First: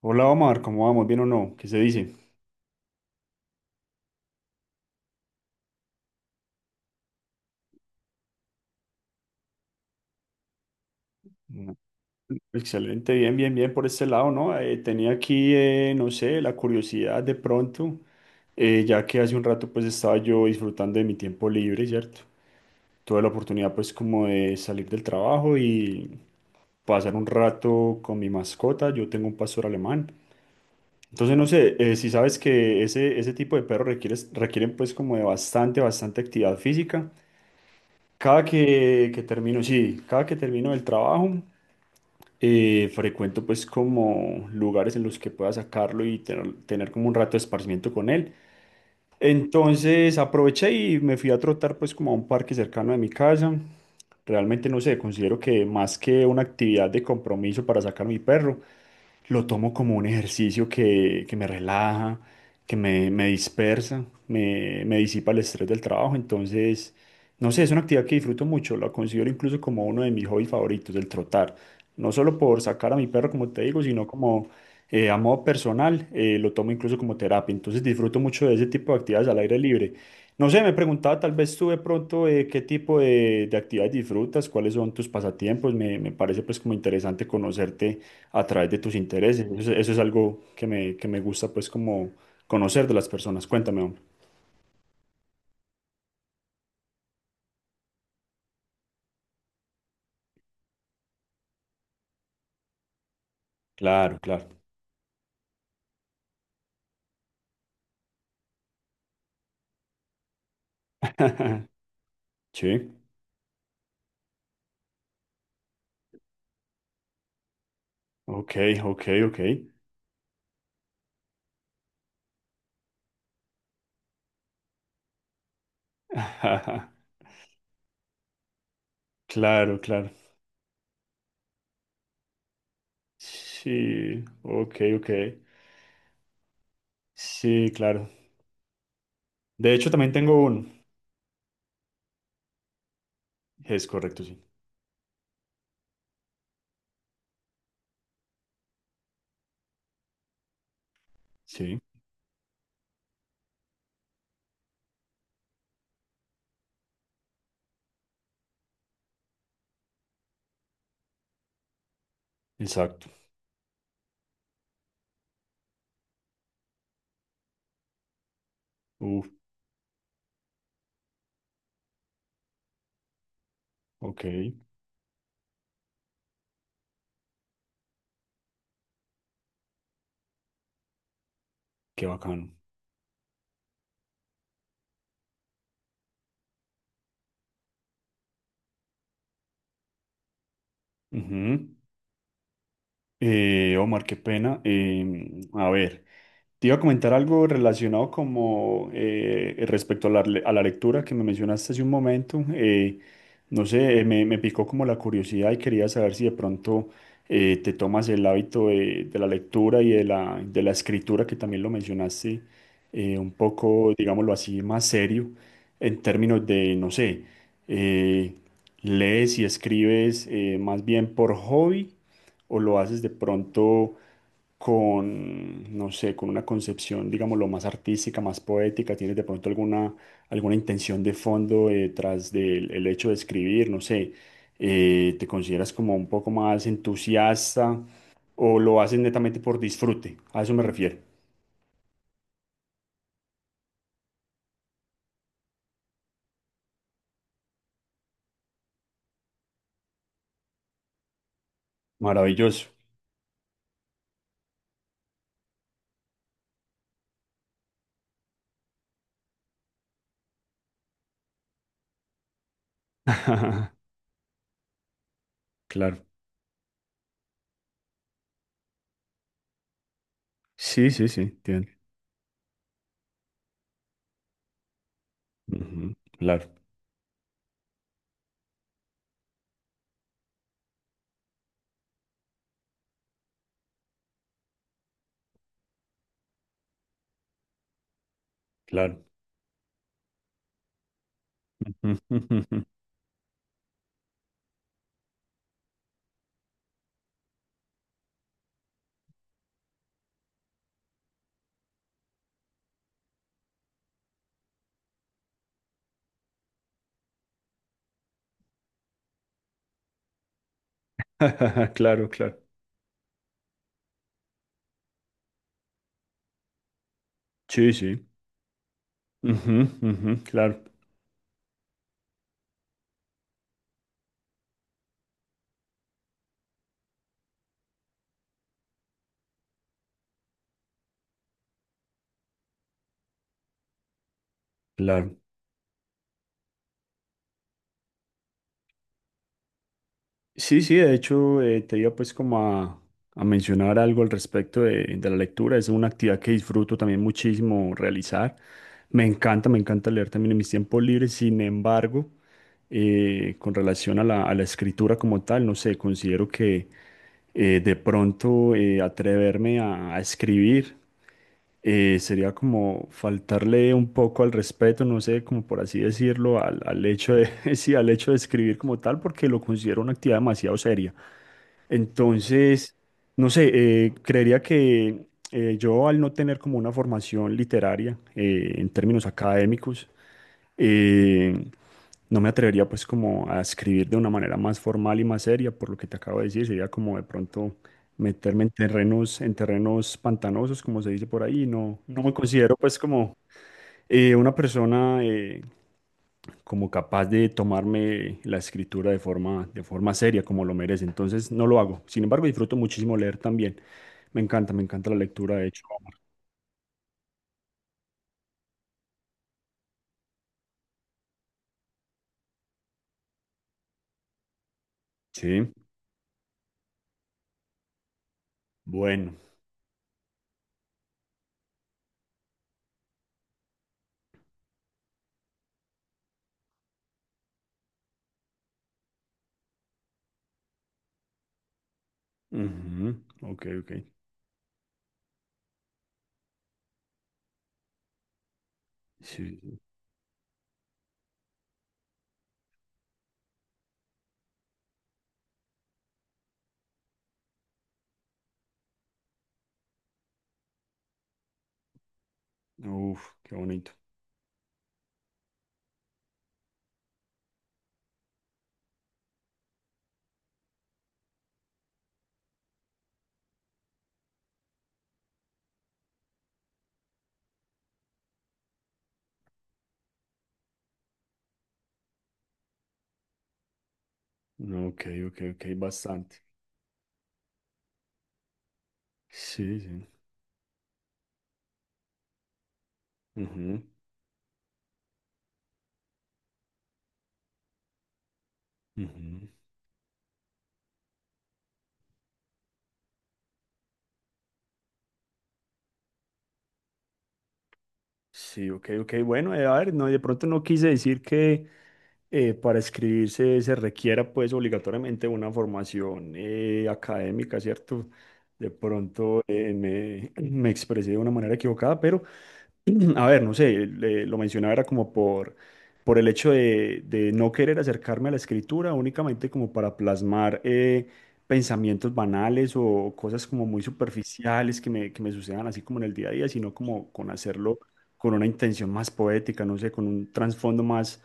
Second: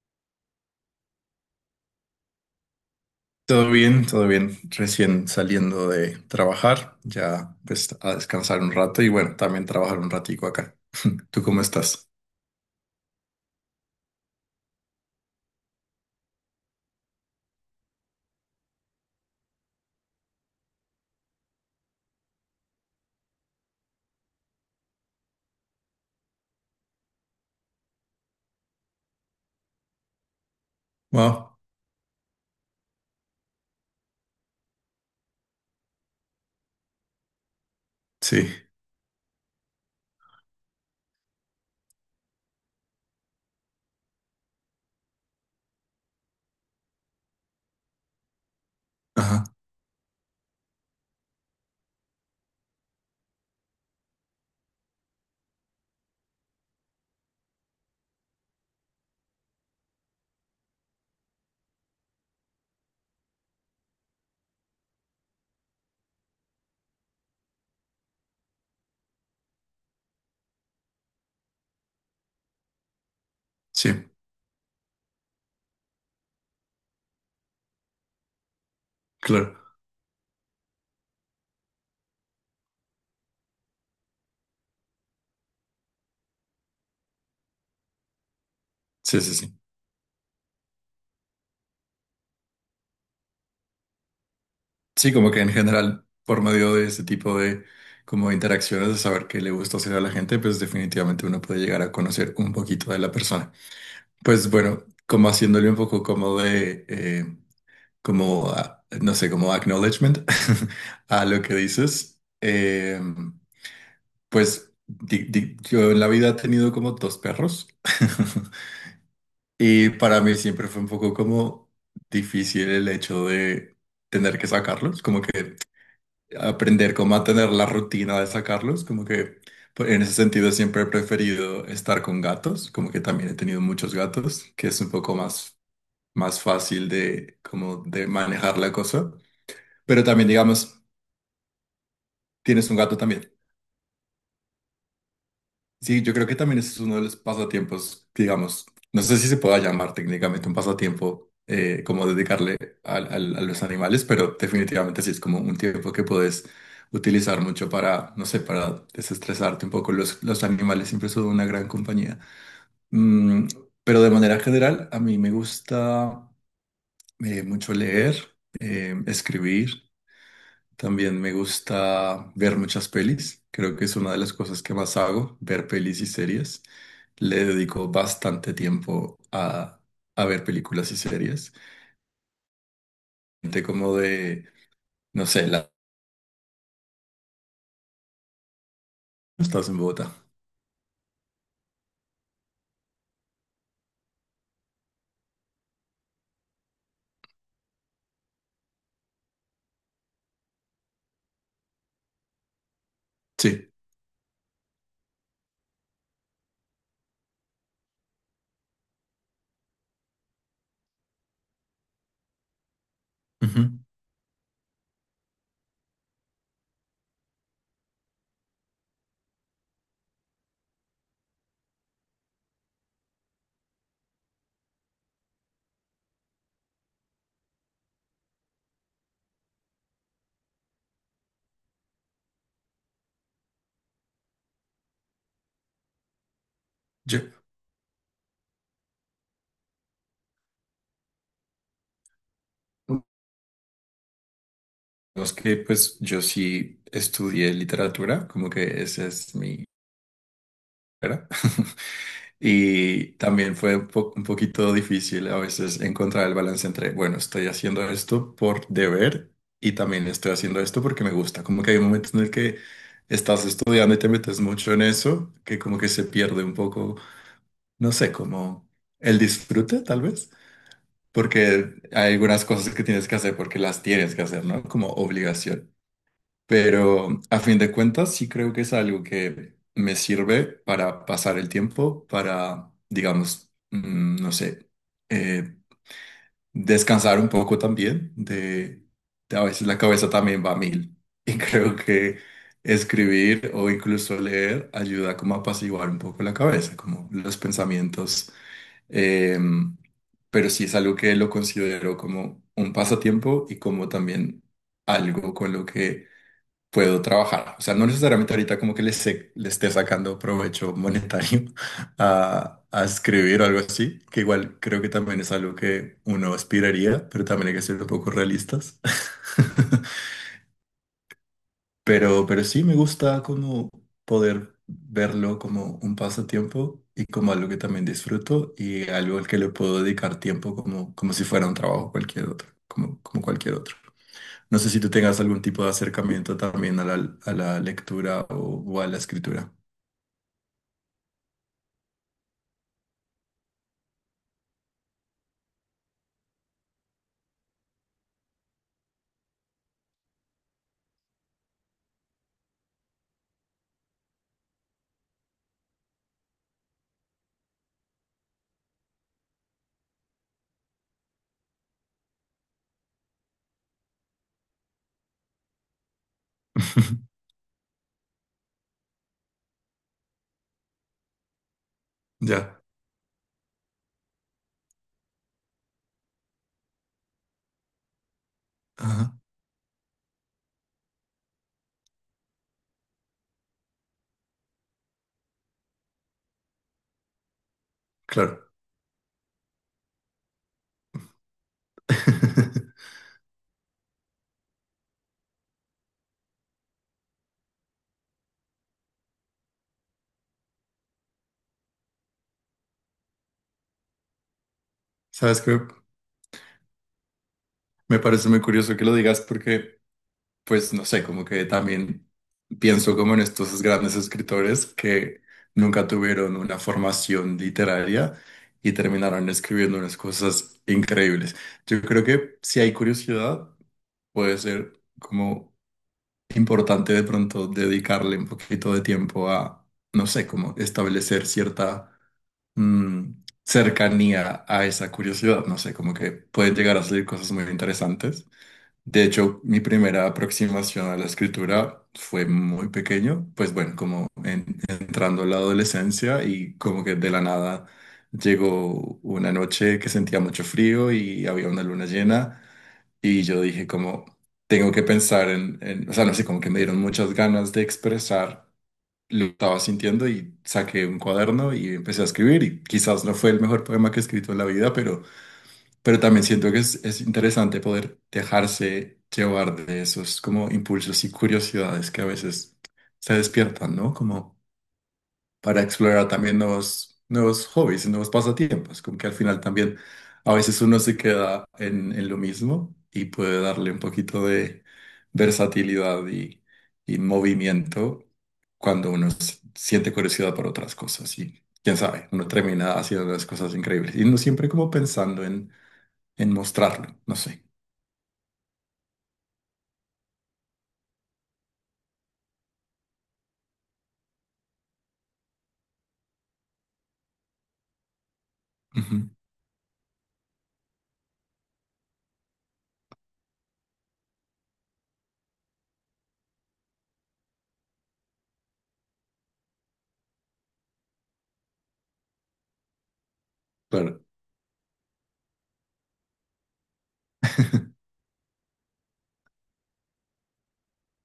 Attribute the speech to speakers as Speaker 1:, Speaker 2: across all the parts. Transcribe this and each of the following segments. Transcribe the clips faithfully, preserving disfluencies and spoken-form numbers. Speaker 1: Hola Omar, ¿cómo vamos? ¿Bien o no? ¿Qué se dice?
Speaker 2: Todo bien, todo bien. Recién saliendo de trabajar, ya pues a descansar un rato y bueno, también trabajar un ratico acá. ¿Tú cómo
Speaker 1: Mm,
Speaker 2: estás?
Speaker 1: excelente, bien, bien, bien por este lado, ¿no? Eh, tenía aquí, eh, no sé, la curiosidad de pronto, eh, ya que hace un rato pues estaba yo disfrutando de mi tiempo libre, ¿cierto? Tuve la oportunidad pues como de salir del trabajo y pasar un rato con mi mascota, yo tengo un pastor alemán. Entonces, no
Speaker 2: Wow,
Speaker 1: sé, eh, si sabes que ese, ese tipo de perros requiere, requieren pues como de bastante, bastante actividad física. Cada
Speaker 2: sí,
Speaker 1: que, que termino, sí, cada que termino el trabajo, eh, frecuento pues como lugares en los que pueda sacarlo y tener, tener como un rato de esparcimiento con él.
Speaker 2: ajá,
Speaker 1: Entonces aproveché y me fui a trotar pues como a un parque cercano de mi casa. Realmente no sé, considero que más que una actividad de compromiso para sacar a mi perro, lo tomo como un ejercicio que, que me relaja, que me, me dispersa, me, me disipa el estrés del trabajo. Entonces, no sé, es una actividad que disfruto mucho, la considero incluso como uno de mis hobbies favoritos, el trotar. No solo por sacar a mi perro, como te digo,
Speaker 2: sí,
Speaker 1: sino como eh, a modo personal, eh, lo tomo incluso como terapia, entonces disfruto mucho de ese tipo de actividades al
Speaker 2: claro,
Speaker 1: aire libre. No sé, me preguntaba tal vez tú de pronto eh, qué tipo de, de actividades disfrutas, cuáles son tus pasatiempos, me, me parece pues como interesante conocerte a través de tus
Speaker 2: sí, sí,
Speaker 1: intereses,
Speaker 2: sí.
Speaker 1: eso, es eso es algo que me, que me gusta pues como conocer de las personas, cuéntame, hombre.
Speaker 2: Sí, como que en general, por medio de ese tipo de como de interacciones, de saber qué le gusta hacer a la gente, pues definitivamente uno puede llegar a conocer un poquito de la persona.
Speaker 1: Claro, claro.
Speaker 2: Pues bueno, como haciéndole un poco como de, eh, como, ah, no sé, como acknowledgement a lo que dices.
Speaker 1: Sí,
Speaker 2: Eh, pues di- di- yo en la vida he tenido como dos perros
Speaker 1: ok, ok, ok.
Speaker 2: y para mí siempre fue un poco como difícil el hecho de tener que sacarlos, como que aprender cómo a tener la rutina de sacarlos, como que
Speaker 1: Claro,
Speaker 2: pues, en
Speaker 1: claro.
Speaker 2: ese sentido siempre he preferido estar con gatos, como que también he tenido muchos
Speaker 1: Sí,
Speaker 2: gatos, que
Speaker 1: ok,
Speaker 2: es un
Speaker 1: ok.
Speaker 2: poco más, más fácil de,
Speaker 1: Sí,
Speaker 2: como de
Speaker 1: claro.
Speaker 2: manejar la cosa.
Speaker 1: De hecho,
Speaker 2: Pero
Speaker 1: también
Speaker 2: también,
Speaker 1: tengo uno.
Speaker 2: digamos, tienes un gato también.
Speaker 1: Es correcto, sí.
Speaker 2: Sí, yo creo que también ese es uno de los pasatiempos, digamos, no sé si se pueda llamar técnicamente un pasatiempo
Speaker 1: Sí,
Speaker 2: eh, como dedicarle al- al- a, los animales, pero definitivamente sí es como un tiempo que puedes utilizar mucho para, no sé, para desestresarte un poco. Los, los animales siempre son una gran compañía.
Speaker 1: exacto.
Speaker 2: Mm, pero de manera general, a mí me gusta eh, mucho leer, eh,
Speaker 1: Uf,
Speaker 2: escribir. También me gusta ver muchas pelis. Creo que es una de
Speaker 1: ok,
Speaker 2: las cosas que más hago, ver pelis y series. Le dedico bastante tiempo a, a ver películas y series.
Speaker 1: qué bacano.
Speaker 2: Gente como de, no sé, la... Estás en Bogotá.
Speaker 1: Ujú. Eh, Omar, qué pena. Em, a ver. Te iba a comentar algo relacionado como eh, respecto a la, le- a la lectura que me mencionaste hace un momento. Eh, no
Speaker 2: Sí.
Speaker 1: sé, eh, me, me picó como la curiosidad y quería saber si de pronto eh, te tomas el hábito de, de la lectura y de la, de la escritura, que también lo mencionaste eh, un
Speaker 2: Ujú.
Speaker 1: poco, digámoslo así, más serio en términos de, no sé, eh, lees y escribes eh, más bien por hobby o lo haces de pronto con, no sé, con una concepción, digámoslo, más artística, ¿más poética? ¿Tienes de pronto alguna, alguna intención de fondo eh, detrás del el hecho de escribir? No sé, eh, ¿te consideras como un poco más
Speaker 2: Yo,
Speaker 1: entusiasta o lo haces netamente por disfrute? A eso me refiero.
Speaker 2: es que pues yo sí estudié literatura, como que esa es mi carrera.
Speaker 1: Maravilloso,
Speaker 2: Y también fue un po- un poquito difícil a veces encontrar el balance entre, bueno, estoy haciendo esto por deber y también estoy haciendo esto porque me gusta. Como que hay momentos en el que estás estudiando y te metes mucho en eso, que como que se
Speaker 1: claro.
Speaker 2: pierde un poco, no sé, como el disfrute tal vez,
Speaker 1: Sí, sí, sí, entiendo.
Speaker 2: porque hay algunas cosas que tienes que hacer porque las tienes que hacer, ¿no? Como obligación.
Speaker 1: Ujú, claro,
Speaker 2: Pero a fin de cuentas, sí creo que es algo que me sirve para pasar el tiempo, para, digamos, mm, no sé, eh, descansar un poco también de,
Speaker 1: claro.
Speaker 2: de a veces la cabeza también va a mil. Y creo
Speaker 1: Ujú,
Speaker 2: que
Speaker 1: ujú, ujú.
Speaker 2: escribir o incluso leer ayuda como a apaciguar un poco la cabeza, como los pensamientos. em, pero sí es algo que lo considero como un pasatiempo y como también algo con lo que puedo trabajar. O sea, no necesariamente ahorita como que le, se- le esté sacando provecho monetario
Speaker 1: Claro, claro.
Speaker 2: a, a escribir o algo así, que igual creo que también es algo que uno aspiraría, pero también hay que
Speaker 1: Sí,
Speaker 2: ser un
Speaker 1: sí.
Speaker 2: poco realistas.
Speaker 1: Ujú, ujú, claro,
Speaker 2: Pero, pero sí me gusta como poder verlo como un pasatiempo y como algo que también disfruto y algo al que le puedo dedicar tiempo como, como si fuera un trabajo cualquier otro, como, como cualquier otro. No sé si tú
Speaker 1: claro.
Speaker 2: tengas algún tipo de acercamiento también a la, a la lectura o, o a la escritura.
Speaker 1: Sí, sí, de hecho, eh, te iba pues como a, a mencionar algo al respecto de, de la lectura. Es una actividad que disfruto también muchísimo realizar. Me encanta, me encanta leer también en mis tiempos libres. Sin embargo, eh, con relación a la, a la escritura como tal, no sé, considero que eh, de pronto eh, atreverme a, a escribir eh, sería como faltarle un poco al respeto, no sé, como por así decirlo, al, al hecho de, sí, al hecho de escribir como tal, porque lo considero una actividad demasiado seria.
Speaker 2: Ya,
Speaker 1: Entonces, no sé, eh, creería que eh, yo al no tener como una formación literaria eh, en términos
Speaker 2: ajá,
Speaker 1: académicos, eh, no me atrevería pues como a escribir de una manera más formal y más seria, por lo que te acabo de decir, sería como de pronto meterme en
Speaker 2: claro.
Speaker 1: terrenos, en terrenos pantanosos, como se dice por ahí, no, no me considero pues como eh, una persona eh, como capaz de tomarme la escritura de forma, de forma seria, como lo merece. Entonces no lo hago. Sin embargo, disfruto muchísimo leer también. Me encanta, me encanta la lectura,
Speaker 2: Sabes
Speaker 1: de
Speaker 2: que
Speaker 1: hecho.
Speaker 2: me parece muy curioso que lo digas porque, pues, no sé, como que también pienso como en estos grandes escritores que
Speaker 1: Sí,
Speaker 2: nunca tuvieron una formación literaria y
Speaker 1: bueno.
Speaker 2: terminaron escribiendo unas cosas increíbles. Yo creo que si hay curiosidad, puede ser como importante de pronto dedicarle un poquito de tiempo a, no sé, como establecer cierta
Speaker 1: Ujú,
Speaker 2: mm,
Speaker 1: ok, ok.
Speaker 2: cercanía a esa curiosidad, no sé, como que pueden llegar a salir cosas muy interesantes. De
Speaker 1: Sí,
Speaker 2: hecho,
Speaker 1: sí.
Speaker 2: mi primera aproximación a la escritura fue muy pequeño, pues bueno, como en- entrando a la adolescencia y como que de la nada llegó una noche que sentía mucho frío y había una luna llena.
Speaker 1: Uf,
Speaker 2: Y
Speaker 1: qué
Speaker 2: yo dije
Speaker 1: bonito.
Speaker 2: como, tengo que pensar en, en- o sea, no sé, como que me dieron muchas ganas de expresar lo que estaba sintiendo y saqué un cuaderno y empecé a escribir y quizás no fue el mejor poema que he escrito en la vida, pero, pero también siento que es, es interesante poder dejarse llevar de esos como impulsos y curiosidades que a veces se despiertan, ¿no? Como
Speaker 1: Ok, ok, ok,
Speaker 2: para explorar
Speaker 1: bastante.
Speaker 2: también nuevos, nuevos hobbies y nuevos pasatiempos, como que al final
Speaker 1: Sí,
Speaker 2: también
Speaker 1: sí.
Speaker 2: a veces uno se queda en, en lo mismo y puede
Speaker 1: Ujú,
Speaker 2: darle un poquito de versatilidad y, y movimiento cuando uno
Speaker 1: ujú.
Speaker 2: s- siente curiosidad por otras cosas y quién sabe, uno termina haciendo unas cosas increíbles y no siempre como pensando en, en mostrarlo, no sé.
Speaker 1: Sí, ok, ok. Bueno, eh, a ver, no, de pronto no quise decir que eh, para escribirse se requiera pues obligatoriamente una formación eh, académica, ¿cierto? De
Speaker 2: Ujú,
Speaker 1: pronto eh, me, me expresé de una manera equivocada, pero a ver, no sé, le- lo mencionaba era como por, por el hecho de, de no querer acercarme a la escritura únicamente como para plasmar eh, pensamientos banales o cosas como muy
Speaker 2: claro,
Speaker 1: superficiales que me, que me sucedan así como en el día a día, sino como con hacerlo con una intención más poética, no sé, con un trasfondo más,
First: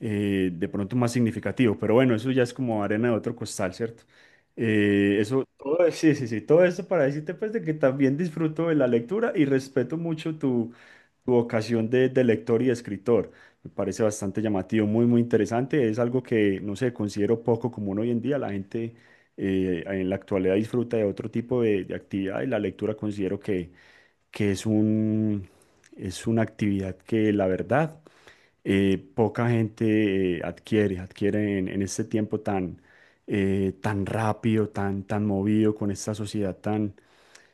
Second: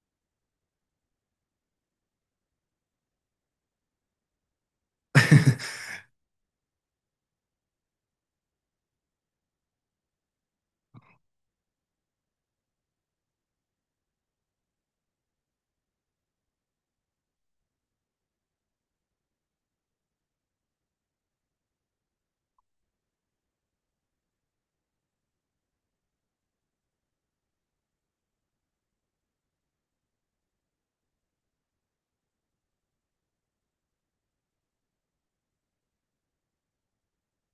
Speaker 1: eh, de pronto más significativo, pero bueno, eso ya es como arena de otro costal, ¿cierto? Eh, eso, todo, sí, sí, sí, todo esto para decirte pues de que también disfruto de la lectura y respeto mucho tu, tu vocación de, de lector y de escritor. Me parece bastante llamativo, muy, muy interesante. Es algo que, no sé, considero poco común hoy en día. La gente eh, en la actualidad disfruta de otro tipo de, de actividad y la lectura considero que, que es un, es una actividad que la verdad eh, poca gente eh, adquiere, adquiere en, en este tiempo tan, eh, tan rápido, tan, tan movido, con esta sociedad tan...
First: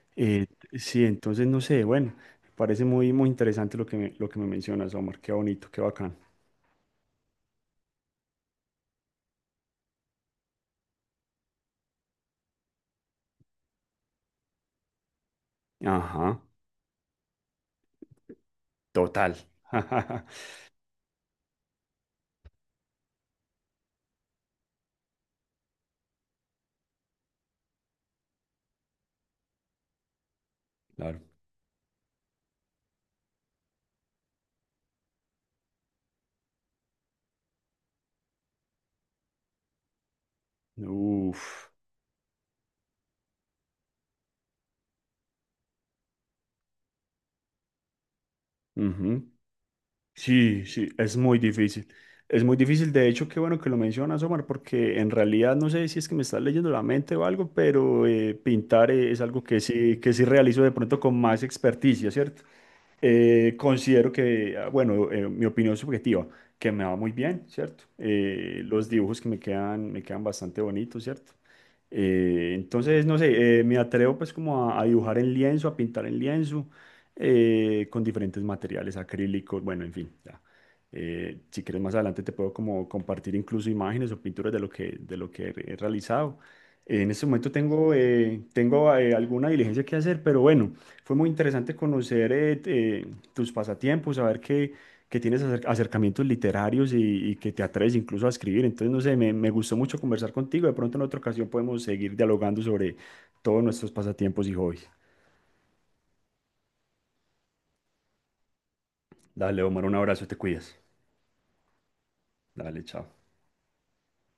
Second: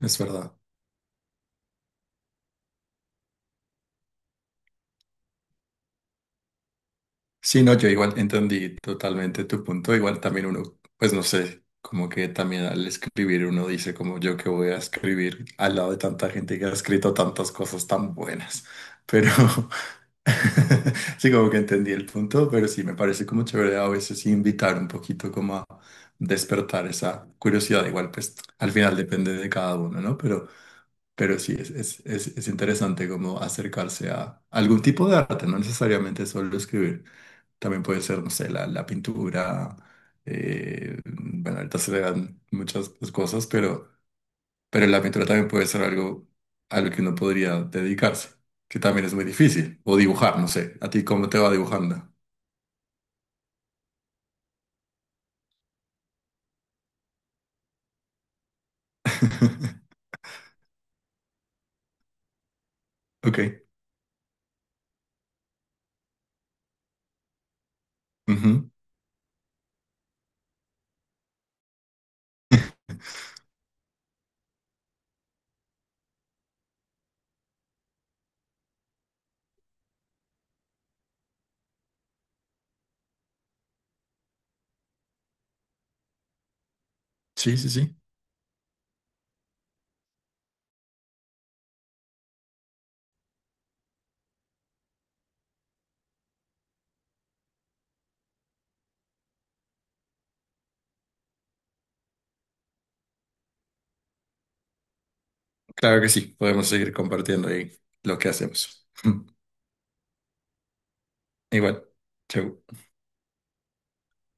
Speaker 2: es
Speaker 1: eh,
Speaker 2: verdad.
Speaker 1: sí, entonces no sé, bueno, parece muy, muy interesante lo que me, lo que me mencionas, Omar, qué bonito, qué bacán.
Speaker 2: Sí, no, yo igual entendí totalmente tu punto. Igual también uno, pues no sé, como que también al escribir uno dice como yo que voy a escribir al lado de tanta
Speaker 1: Ajá,
Speaker 2: gente que ha escrito tantas cosas tan buenas. Pero
Speaker 1: total.
Speaker 2: sí, como que entendí el punto, pero sí, me parece como chévere a veces invitar un poquito como a despertar esa curiosidad. Igual, pues al final depende de cada uno, ¿no? Pero,
Speaker 1: Claro.
Speaker 2: pero sí, es, es, es, es interesante como acercarse a algún tipo de arte, no necesariamente solo escribir. También puede ser, no sé, la, la pintura. eh, bueno,
Speaker 1: Uf.
Speaker 2: ahorita se le dan muchas cosas, pero, pero la pintura también puede ser algo a lo que uno podría dedicarse, que también es muy
Speaker 1: Ujú.
Speaker 2: difícil. O dibujar, no
Speaker 1: Sí,
Speaker 2: sé.
Speaker 1: sí,
Speaker 2: ¿A ti
Speaker 1: es
Speaker 2: cómo te
Speaker 1: muy
Speaker 2: va
Speaker 1: difícil.
Speaker 2: dibujando?
Speaker 1: Es muy difícil, de hecho, qué bueno que lo mencionas, Omar, porque en realidad no sé si es que me estás leyendo la mente o algo, pero eh, pintar eh, es algo que sí, que sí realizo de pronto con más experticia, ¿cierto?
Speaker 2: Ok.
Speaker 1: Eh, considero que, ah, bueno, eh, mi opinión subjetiva, que me va muy bien, ¿cierto? Eh,
Speaker 2: Ujú.
Speaker 1: los dibujos que me quedan, me quedan bastante bonitos, ¿cierto? Eh, entonces, no sé, eh, me atrevo pues como a, a dibujar en lienzo, a pintar en lienzo eh, con diferentes materiales acrílicos, bueno, en fin, ya. Eh, si quieres más adelante te puedo como compartir incluso imágenes o pinturas de lo que, de lo que he realizado. Eh, en este momento
Speaker 2: Sí, sí,
Speaker 1: tengo,
Speaker 2: sí.
Speaker 1: eh, tengo eh, alguna diligencia que hacer, pero bueno, fue muy interesante conocer eh, t- eh, tus pasatiempos, saber que, que tienes acer- acercamientos literarios y, y que te atreves incluso a escribir. Entonces, no sé, me, me gustó mucho conversar contigo. De pronto en otra ocasión podemos seguir dialogando sobre todos nuestros pasatiempos y hobbies.
Speaker 2: Claro que sí. Podemos seguir compartiendo ahí lo que hacemos.
Speaker 1: Dale, Omar, un abrazo, te cuidas.
Speaker 2: Igual. Chau.
Speaker 1: Dale, chao.